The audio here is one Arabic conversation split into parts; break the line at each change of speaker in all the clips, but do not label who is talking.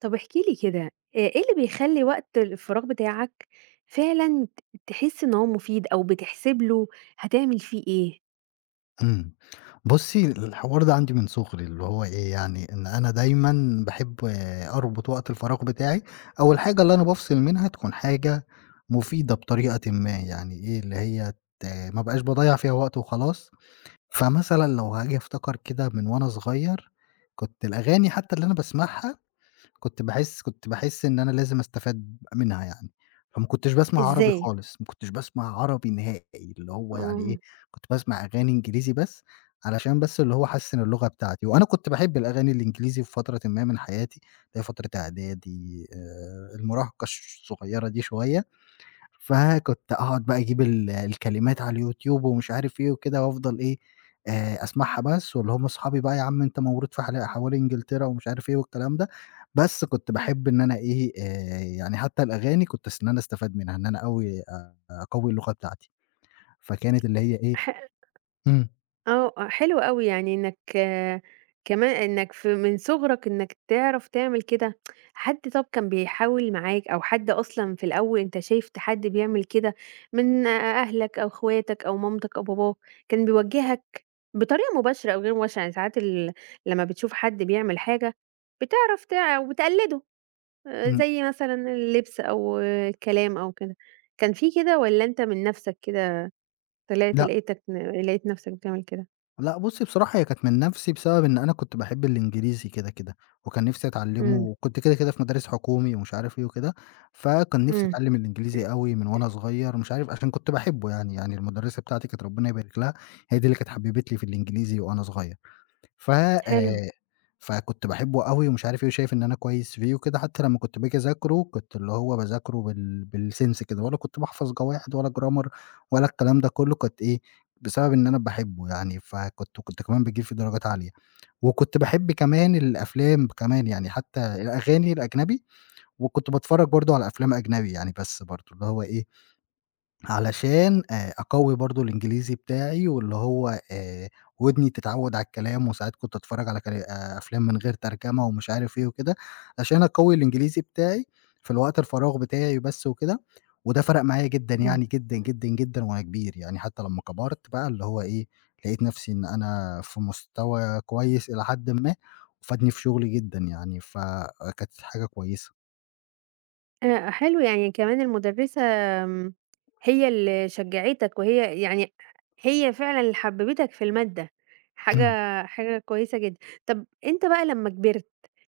طب احكِ لي كده، إيه اللي بيخلّي وقت الفراغ بتاعك فعلًا تحس إن هو مفيد أو بتحسب له هتعمل فيه إيه؟
إمم. بُصّي، الحوار ده عندي من صغري، اللي هو إيه، يعني إن أنا دايمًا باحب أربط وقت الفراغ بتاعي، أو الحاجة اللي أنا بافصل منها تكون حاجة مفيدة بطريقةٍ ما، يعني إيه، اللي هي ت ما ابقاش باضيّع فيها وقت وخلاص. فمثلًا لو هاجي أفتكر كده من وأنا صغير، كنت الأغاني حتى اللي أنا باسمعها كنت باحس إن أنا لازم أستفاد منها يعني، فما كنتش باسمع عربي
إزاي؟
خالص، ما كنتش باسمع عربي نهائي، اللي هو يعني إيه،
آه.
كنت باسمع أغاني إنجليزي بس، علشان بس اللي هو أحسّن اللغة بتاعتي، وأنا كنت باحب الأغاني الإنجليزي في فترةٍ ما من حياتي، اللي هي فترة إعدادي، المراهقة الصغيرة دي شوية. فكنت أقعد بقى أجيب ال الكلمات على اليوتيوب ومش عارف إيه وكده وأفضل إيه، أسمعها بس واللي هم أصحابي بقى يا عم أنت مولود في حل حوالي إنجلترا ومش عارف إيه والكلام ده، بس كنت باحب إن أنا إيه، يعني حتى الأغاني كنت إن أنا أستفاد منها، إن أنا أقوي اللغة بتاعتي، فكانت اللي هي إيه.
ح
إمم،
آه، آه، حلو أوي يعني إنك كمان إنك في من صغرك إنك تعرف تعمل كده، حد طَب كان بيحاول معاك أو حد أصلًا في الأول أنت شايف حد بيعمل كده من أهلك أو أخواتك أو مامتك أو باباك، كان بيوجّهك بطريقة مباشرة أو غير مباشرة؟ يعني ساعات لمّا بتشوف حد بيعمل حاجة بتعرف وتقلّده،
إمم،
زي مثلًا اللبس أو الكلام أو كده، كان في كده والّا أنت من نَفْسك كده طلعت
لأ،
لقيت نَفْسك بتعمل كده؟
لأ، بُصّي، بصراحة هي كانت من نَفْسي بسبب إن أنا كنت باحب الإنجليزي كده، كده، وكان نِفْسي أتعلّمه
إمم.
وكنت كده، كده في مدارس حكومي ومش عارف إيه وكده، فكان نِفْسي
إمم،
أتعلّم الإنجليزي أوي من وأنا صغير مش عارف عشان كنت باحبه يعني، يعني المُدرّسة بتاعتي كانت ربنا يبارك لها، هي دي اللي كانت حبّبتني في الإنجليزي وأنا صغير. ف
حلو،
فكنت باحبه أوي ومش عارف إيه، وشايف إن أنا كويس فيه وكده، حتى لمّا كنت باجي أذاكره كنت اللي هو باذاكره بال بالسنس كده، ولا كنت باحفظ قواعد ولا grammar ولا الكلام ده كله، كنت إيه، بسبب إن أنا باحبه يعني، فكنت كمان باجيب فيه درجات عالية، وكنت باحب كمان الأفلام كمان يعني، حتى الأغاني الأجنبي، وكنت باتفرج برضه على أفلام أجنبي يعني، بس برضه اللي هو إيه علشان أقوّي برضه الإنجليزي بتاعي واللي هو ودني تتعوّد على الكلام، وساعات كنت أتفرّج على كلا أفلام من غير ترجمة ومش عارف إيه وكده، عشان أقوّي الإنجليزي بتاعي في الوقت الفراغ بتاعي بس وكده، وده فرق معايا جدًا
إمم،
يعني جدًا، جدًا، جدًا وأنا كبير، يعني حتّى لمّا كبرت بقى اللي هو إيه، لقيت نَفْسي إن أنا في مستوى كويس إلى حدٍ ما، وفادني في شغلي جدًا يعني، فكانت حاجة كويسة.
حلو يعني كمان المُدرّسة آمم، هي اللي شجّعتك وهي يعني هي فعلًا اللي حبّبتك في المادة، حاجة حاجة كويسة جدًا. طَب أنت بقى لمّا كبرت،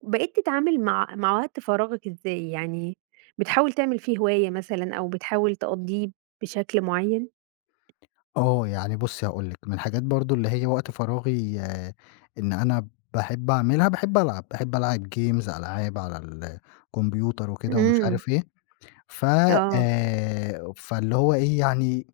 بقيت تتعامل مع وقت فراغك إزاي؟ يعني بتحاول تعمل فيه هواية مثلًا أو بتحاول تقضّيه بشكل معيّن؟
آه، يعني بُصّي، هاقول لِك، من الحاجات برضه اللي هي وقت فراغي، آه، إن أنا باحب أعملها، باحب ألعب، باحب ألعب games ألعاب على الكمبيوتر وكده ومش
إمم،
عارف إيه، ف
آه،
فاللي هو إيه يعني،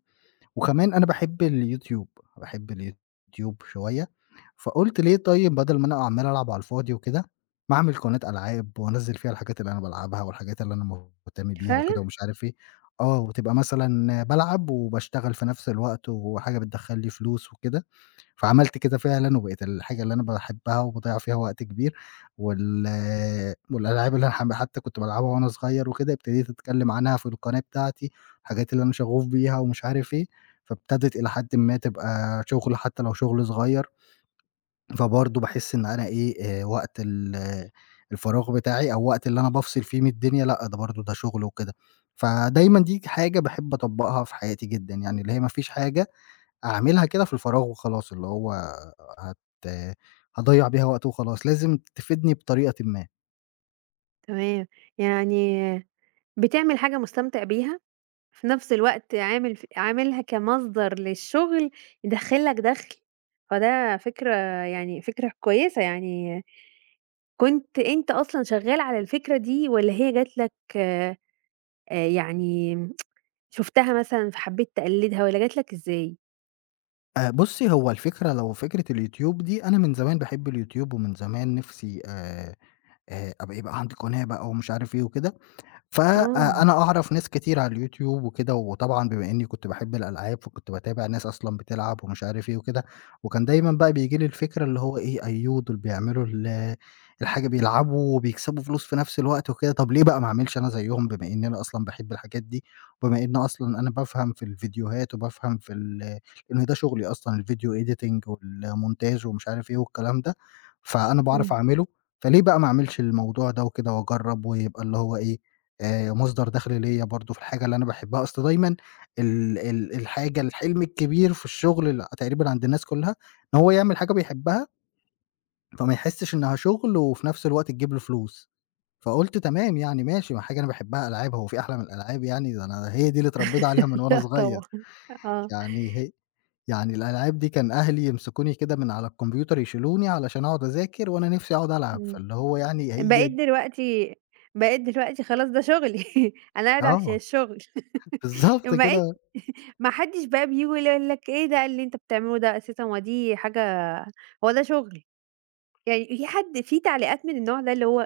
وكمان أنا باحب اليوتيوب، باحب اليوتيوب شوية، فقُلت ليه طيب بدل ما أنا عمّال ألعب على الفاضي وكده، ما أعمل قناة ألعاب وأنزّل فيها الحاجات اللي أنا بالعبها والحاجات اللي أنا مهتم بيها
فعلًا؟
وكده ومش عارف إيه، آه، وتبقى مثلًا بالعب وباشتغل في نفس الوقت وحاجة بتدخّل لي فلوس وكده. فعملت كده فعلًا وبقت الحاجة اللي أنا باحبها وباضيّع فيها وقت كبير، وال والألعاب اللي أنا حتى كنت بالعبها وأنا صغير وكده، ابتديت أتكلّم عنها في القناة بتاعتي، الحاجات اللي أنا شغوف بيها ومش عارف إيه، فابتدت إلى حدٍ ما تبقى شغل حتى لو شغل صغير، فبرضه باحس إن أنا إيه، وقت الفراغ بتاعي أو وقت اللي أنا بافصل فيه من الدنيا، لأ، ده برضه ده شغل وكده، فدايمًا دي حاجة باحب أطبّقها في حياتي جدًا، يعني اللي هي ما فيش حاجة أعملها كده في الفراغ وخلاص، اللي هو هت هاضيّع بيها وقت وخلاص، لازم تفيدني بطريقةٍ ما.
تمام، يعني بتعمل حاجة مستمتع بيها؟ في نفس الوقت عاملها كمصدر للشغل يدخّل لك دخْل، فده فكرة يعني فكرة كويسة يعني، كنت أنت أصلًا شغّال على الفكرة دي والّا هي جات لك يعني شُفتها مثلًا فحبّيت تقلّدها والّا جات لك إزاي؟
بُصّي، هو الفكرة لو فكرة اليوتيوب دي، أنا من زمان باحب اليوتيوب ومن زمان نِفْسي، يبقى عندي قناة بقى ومش عارف إيه وكده. ف
آه،
أنا أعرف ناس كتير على اليوتيوب وكده، وطبعًا بما إنّي كنت باحب الألعاب، فكنت باتابع ناس أصلًا بتلعب ومش عارف إيه وكده، وكان دايمًا بقى بييجي لي الفكرة اللي هو إيه، أيوه دول بيعملوا الحاجة، بيلعبوا وبيكسبوا فلوس في نفس الوقت وكده، طب ليه بقى ما أعملش أنا زيّهم بما إنّي أنا أصلًا باحب الحاجات دي، وبما إن أصلًا أنا بافهم في الفيديوهات وبافهم في ال لإن ده شغلي أصلًا الvideo editing والmontage ومش عارف إيه والكلام ده، فأنا باعرف
إمم.
أعمله، فليه بقى ما أعملش الموضوع ده وكده وأجرّب ويبقى اللي هو إيه مصدر دخل ليّا برضه في الحاجة اللي أنا باحبها، أصل دايمًا ال الحلم الكبير في الشغل تقريبًا عند الناس كلّها، إن هو يعمل حاجة بيحبها، فما يحسّش إنها شغل وفي نفس الوقت تجيب له فلوس، فقُلت تمام يعني ماشي، ما حاجة أنا باحبها ألعاب، هو في أحلى من الألعاب يعني؟ ده أنا هي دي اللي اتربيت عليها من وأنا
لأ
صغير،
طبعًا. آه،
يعني هي يعني الألعاب دي كان أهلي يمسكوني كده من على الكمبيوتر يشيلوني علشان أقعد أذاكر وأنا نِفْسي أقعد ألعب،
إمم.
فاللي هو يعني هي
بقيت
د
دلوقتي بقيت دلوقتي خلاص ده شغلي أنا قاعد عشان
آه،
الشغل.
بالضبط
وبقيت
كده.
ما حدش بقى بييجي يقول لك إيه ده اللي أنت بتعمله ده أساسًا هو دي حاجة هو ده شغل، يعني في حد في تعليقات من النوع ده اللي هو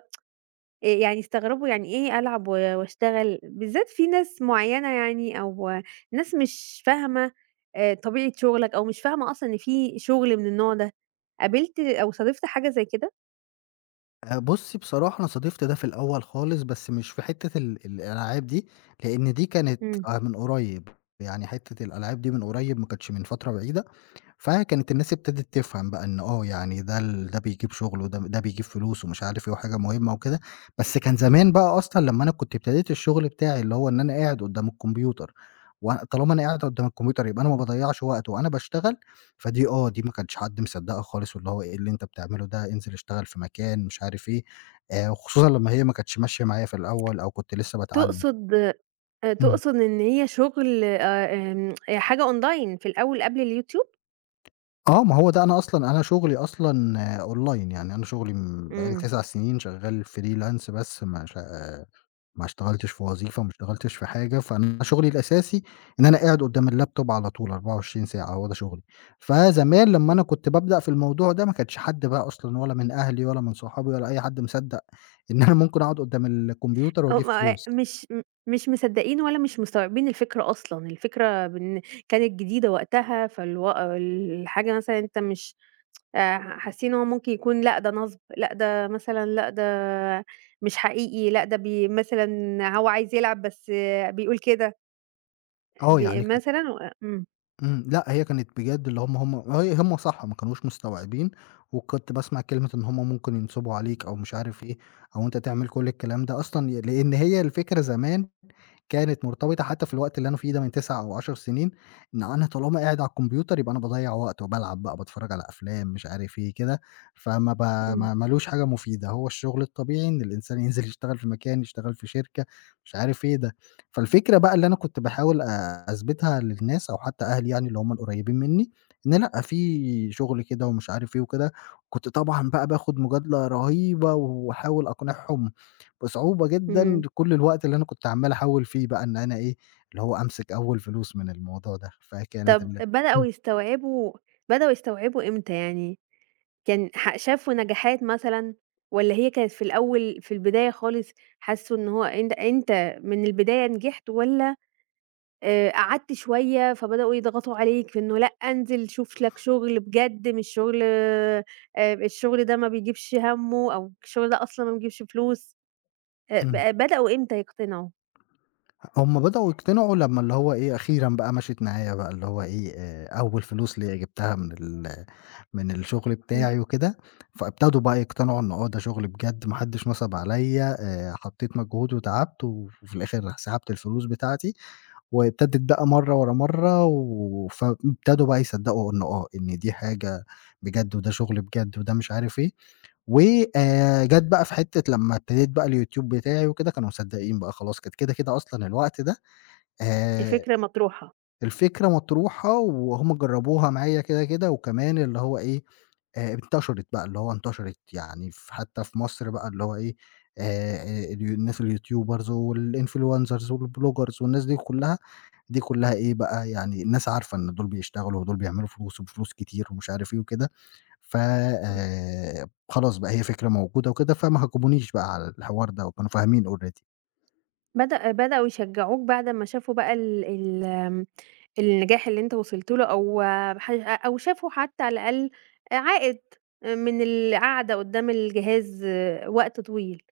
يعني يستغربوا يعني إيه ألعب وأشتغل، بالذات في ناس معيّنة يعني أو ناس مش فاهمة طبيعة شغلك أو مش فاهمة أصلًا إن في شغل من النوع ده، قابلت أو صادفت حاجة زي كده؟
بُصّي، بصراحة أنا صادفت ده في الأول خالص، بس مش في حتّة الألعاب دي، لإن دي كانت
إمم.
من قريّب، يعني حتّة الألعاب دي من قريّب ما كانتش من فترة بعيدة. فكانت الناس ابتدت تفهم بقى إن آه، يعني ده ده بيجيب شغل ده بيجيب فلوس ومش عارف إيه وحاجة مهمة وكده، بس كان زمان بقى أصلًا لمّا أنا كنت ابتديت الشغل بتاعي اللي هو إن أنا قاعد قدّام الكمبيوتر، وطالما أنا قاعد قدّام الكمبيوتر يبقى أنا ما باضيّعش وقت وأنا باشتغل، فدي آه، دي ما كانش حد مصدّقها خالص واللي هو إيه اللي أنت بتعمله ده، انزل اشتغل في مكان مش عارف إيه، وخصوصًا لمّا هي ما كانتش ماشية معايا في الأول أو كنت لسه باتعلّم.
تقصد
إمم.
تقصد إن هي شغل آمم حاجة online في الأول قبل اليوتيوب؟
آه، ما هو ده أنا أصلًا، أنا شغلي أصلًا آه، أونلاين، يعني أنا شغلي بقى لي
إمم.
9 سنين شغّال freelance، بس ما ش ما اشتغلتش في وظيفة، ما اشتغلتش في حاجة، فأنا شغلي الأساسي إن أنا قاعد قدّام اللابتوب على طول 24 ساعة، هو ده شغلي. فزمان لمّا أنا كنت بابدأ في الموضوع ده ما كانش حد بقى أصلًا ولا من أهلي ولا من صحابي ولا أي حد مصدّق إن أنا ممكن أقعد قدّام الكمبيوتر
آه،
وأجيب
ما
فلوس.
مش م مش مصدّقين ولا مش مستوعبين الفكرة أصلًا، الفكرة كانت جديدة وقتها، فالو الحاجة مثلًا أنت مش حاسين إن هو ممكن يكون لأ، ده نصب، لأ، ده مثلًا لأ، ده مش حقيقي، لأ، ده مثلًا هو عايز يلعب بس بيقول كده،
آه، يعني ك
مثلًا و إمم،
إمم، لأ، هي كانت بجد، اللي هم صح ما كانوش مستوعبين، وكنت باسمع كلمة إن هم ممكن ينصبوا عليك أو مش عارف إيه، أو أنت تعمل كل الكلام ده أصلًا لإن هي الفكرة زمان كانت مرتبطة حتى في الوقت اللي أنا فيه ده من 9 أو 10 سنين، إن أنا طالما قاعد على الكمبيوتر يبقى أنا باضيّع وقت وبالعب بقى، باتفرّج على أفلام، مش عارف إيه كده، فما ب
إمم،
ما لوش حاجة مفيدة، هو الشغل الطبيعي إن الإنسان ينزل يشتغل في مكان، يشتغل في شركة، مش عارف إيه ده. فالفكرة بقى اللي أنا كنت باحاول أثبتها للناس أو حتى أهلي، يعني اللي هم القريبين منّي، إن لأ، في شغل كده ومش عارف إيه وكده، كنت طبعًا بقى باخد مجادلة رهيبة وأحاول أقنعهم بصعوبة جدًا
إمم.
كل الوقت اللي أنا كنت عمّال أحوّل فيه بقى إن أنا إيه، اللي هو أمسك أول فلوس من الموضوع ده، فكانت
طَب
إمم،
بدأوا يستوعبوا إمتى يعني؟ كان شافوا نجاحات مثلًا، والّا هي كانت في الأول في البداية خالص حسّوا إن هو أنت من البداية نجحت، والّا قعدت شوية فبدؤوا يضغطوا عليك في إنه لأ انزل شوف لك شغل بجد مش شغل الشغل ده ما بيجيبش هَمّه أو الشغل ده أصلًا ما بيجيبش فلوس، ب
إمم،
بدؤوا إمتى يقتنعوا؟
هُم بدأوا يقتنعوا لمّا اللي هو إيه، أخيرًا بقى مشيت معايا بقى اللي هو إيه، أول فلوس ليّا جِبتها من من الشغل
إمم،
بتاعي وكده، فابتدوا بقى يقتنعوا إن آه، ده شغل بجد، ما حدش نصب عليّا، حطيت مجهود وتعبت وفي الآخر سحبت الفلوس بتاعتي. وابتدِت بقى مرّة ورا مرّة، و فابتدوا بقى يصدّقوا إنه آه، إن دي حاجة بجد وده شغل بجد وده مش عارف إيه، و جات بقى في حتّة لمّا ابتديت بقى الYouTube بتاعي وكده كانوا مصدّقين بقى خلاص، كانت كده، كده أصلًا الوقت ده، آآ
الفكرة مطروحة.
الفكرة مطروحة وهُم جرّبوها معايا كده، كده وكمان اللي هو إيه، انتشرِت بقى، اللي هو انتشرِت يعني، ف حتّى في مصر بقى اللي هو إيه، آآ الناس الYoutubers والinfluencers والbloggers والناس دي كُلّها، دي كلّها إيه بقى، يعني الناس عارفة إن دول بيشتغلوا ودول بيعملوا فلوس وبفلوس كتير ومش عارف إيه وكده، ف خلاص بقى هي فكرة موجودة وكده، فما هاجمونيش بقى على الحوار ده وكانوا فاهمين already.
بدأوا يشجعوك بعد ما شافوا بقى ال ال آمم، النجاح اللي أنت وصلت له أو ح أو شافوا حتى على الأقل عائد من القعدة قدّام الجهاز وقت طويل،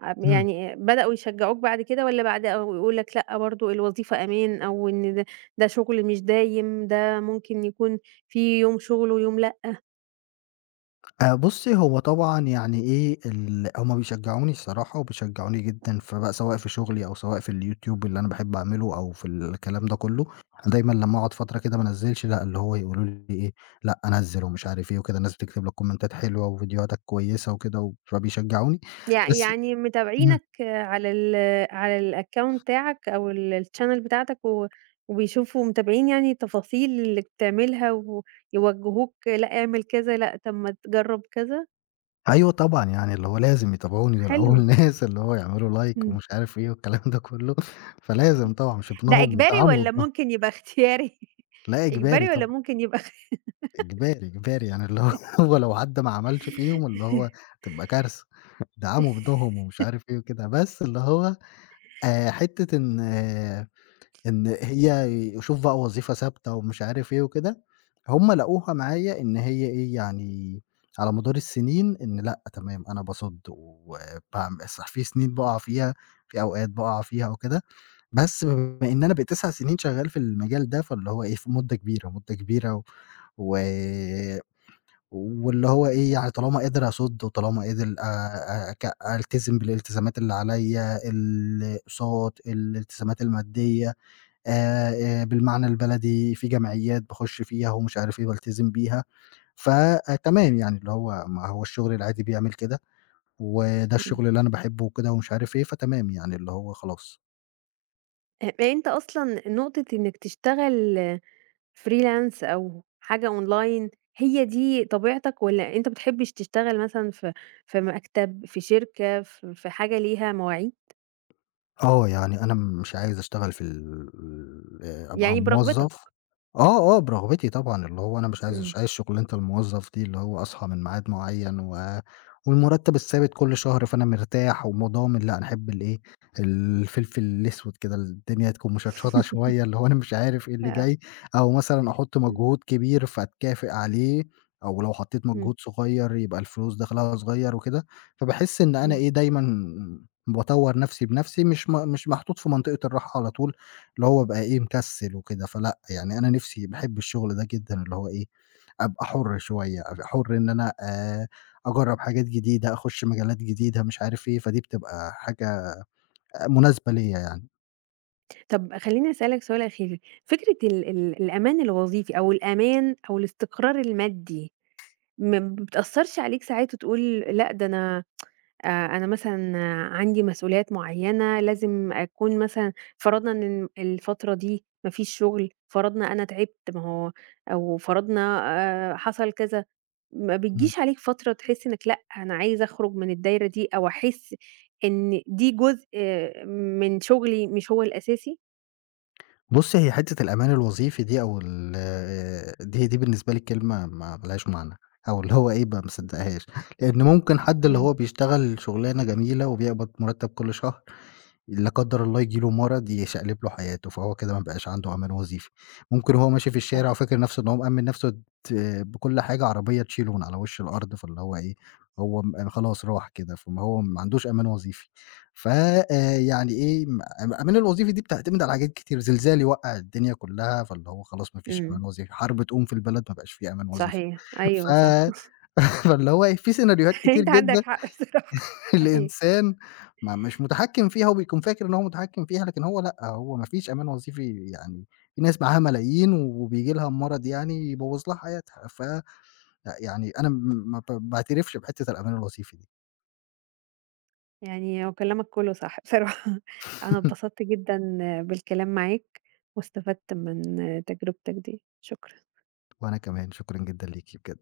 إمم.
يعني بدأوا يشجعوك بعد كده والّا بعد أو يقولوا لك لأ برضه الوظيفة أمان أو إن ده شغل مش دايم، ده ممكن يكون في يوم شغل ويوم
بُصّي، هو طبعًا يعني إيه، هم بيشجّعوني الصراحة وبيشجّعوني جدًا، فبقى سواء في شغلي أو سواء في اليوتيوب اللي أنا باحب أعمله أو في الكلام ده كُلّه، دايمًا لمّا أقعد فترة كده ما انزّلش، لأ، اللي هو يقولوا لي إيه، لأ نزّل ومش عارف إيه وكده، الناس بتكتب لك كومنتات حلوة وفيديوهاتك كويسة وكده و فبيشجّعوني، بس
يعني
إمم.
متابعينك على ال على الaccount بتاعك أو الchannel بتاعتك و وبيشوفوا متابعين يعني التفاصيل اللي بتعملها ويوجهوك لأ اعمل كذا، لأ طب ما تجرّب كذا،
أيوه طبعًا، يعني اللي هو لازم يتابعوني، دول
حلو،
أول ناس اللي هو يعملوا like
إمم.
ومش عارف إيه والكلام ده كُلّه، فلازم طبعًا مش
ده
ابنهم
إجباري
يدعموا
والّا
ابنهم،
ممكن يبقى اختياري؟
لأ، إجباري
إجباري والّا
طبعًا.
ممكن يبقى
إجباري، إجباري يعني اللي هو هو لو عدّى ما عملش فيهم اللي هو تبقى كارثة، دعموا ابنهم ومش عارف إيه وكده، بس اللي هو حتّة إن إن هي شوف بقى وظيفة ثابتة ومش عارف إيه وكده، هُم لقوها معايا إن هي إيه، يعني على مدار السنين إن لأ، تمام، أنا باصُد وباعم صح في سنين باقع فيها، في أوقات باقع فيها وكده، بس بما إن أنا بقيت 9 سنين شغّال في المجال ده، فاللي هو إيه، في مدة كبيرة، مدة كبيرة، و واللي هو إيه، يعني طالما قادر أصُد وطالما قادر ك ألتزم بالالتزامات اللي عليّا، الأقساط، الالتزامات المادية، آآ بالمعنى البلدي في جمعيات باخُش فيها ومش عارف إيه بالتزم بيها، فتمام يعني اللي هو ما هو الشغل العادي بيعمل كده، وده
إمم.
الشغل اللي أنا باحبه وكده ومش عارف إيه، فتمام يعني اللي هو خلاص.
أنت أصلًا نقطة إنك تشتغل freelance أو حاجة online هي دي طبيعتك والّا أنت ما بتحبش تشتغل مثلًا في في مكتب، في شركة، في حاجة ليها مواعيد؟
آه، يعني أنا مش عايز أشتغل في ال أبقى
يعني برغبتك.
موظف. آه، آه، برغبتي طبعًا، اللي هو أنا
إمم.
مش عايز شُغلانة الموظف دي، اللي هو أصحى من ميعاد معيّن، والمُرتّب الثابت كل شهر، فأنا مرتاح ومضامن، لأ، أنا أحب الإيه، الفلفل الأسود كده، الدنيا تكون مشطشطة شوية، اللي هو أنا مش عارف إيه اللي
آه.
جاي، أو مثلًا أحُط
إمم،
مجهود كبير فأتكافئ عليه، أو لو حطيت
إمم،
مجهود صغير يبقى الفلوس دخلها صغير وكده، فباحس إن أنا
إمم.
إيه، دايمًا باطوّر نَفْسي بنَفْسي، مش محطوط في منطقة الراحة على طول، اللي هو أبقى إيه، مكسِّل وكده، فلأ، يعني أنا نِفْسي باحب الشغل ده جدًا، اللي هو إيه، أبقى حُر شوية، أبقى حُر إن أنا أجرّب حاجات جديدة، أخُش مجالات جديدة، مش عارف إيه، فدي بتبقى حاجة مناسبة ليّا يعني.
طب خلّيني أسألك سؤال أخير، فكرة ال ال الأمان الوظيفي أو الأمان أو الاستقرار المادي ما بتأثّرش عليك ساعات وتقول لأ ده آآ أنا مثلًا عندي مسؤوليات معيّنة لازم أكون مثلًا فرضنا إن الفترة دي ما فيش شغل، فرضنا أنا تعبت ما هو أو فرضنا حصل كذا، ما
إمم.
بتجيش عليك فترة تحس إنك لأ، أنا عايزة أخرج من الدايرة دي أو أحس إن دي جزء من شغلي مش هو الأساسي؟
بُصّي، هي حتّة الأمان الوظيفي دي أو ال آه، دي بالنسبة لي كلمة ما لهاش معنى، أو اللي هو إيه، ما باصدّقهاش، لإن ممكن حد اللي
إمم،
هو بيشتغل شُغلانة جميلة وبيقبض مُرتَّب كل شهر لا قدّر الله ييجي له مرض يشقلب له حياته، فهو كده ما بقاش عنده أمان وظيفي. ممكن وهو ماشي في
صح،
الشارع وفاكر نَفْسه إن هو مأمِّن نَفْسه ت بكل حاجة، عربية تشيله من على وِش الأرض، فاللي هو إيه، هو يعني خلاص راح كده، فما هو ما عندوش أمان وظيفي. ف يعني إيه، الأمان الوظيفي دي بتعتمد على حاجات كتير، زلزال يوقّع الدنيا كُلّها، فاللي هو خلاص ما فيش
إمم،
أمان وظيفي، حرب تقوم في البلد ما بقاش في أمان وظيفي.
صحيح،
ف
أيوه صح،
فاللي هو إيه، في سيناريوهات كتير
أنت عندك
جدًا
حق بصراحة، أيوه.
الإنسان ما مش متحكم فيها، هو بيكون فاكر إن هو متحكم فيها، لكن هو لأ، هو ما فيش أمان وظيفي يعني، في ناس معاها ملايين وبييجي لها مرض يعني يبوّظ لها حياتها، ف لأ، يعني أنا م ما ب باعترفش بحتّة الأمان الوظيفي دي.
يعني هو كلامك كله صح بصراحة أنا اتبسطت جدًا بالكلام معاك واستفدت من تجربتك دي، شكرًا.
وأنا كمان، شكرًا جدًا ليكِ بجد.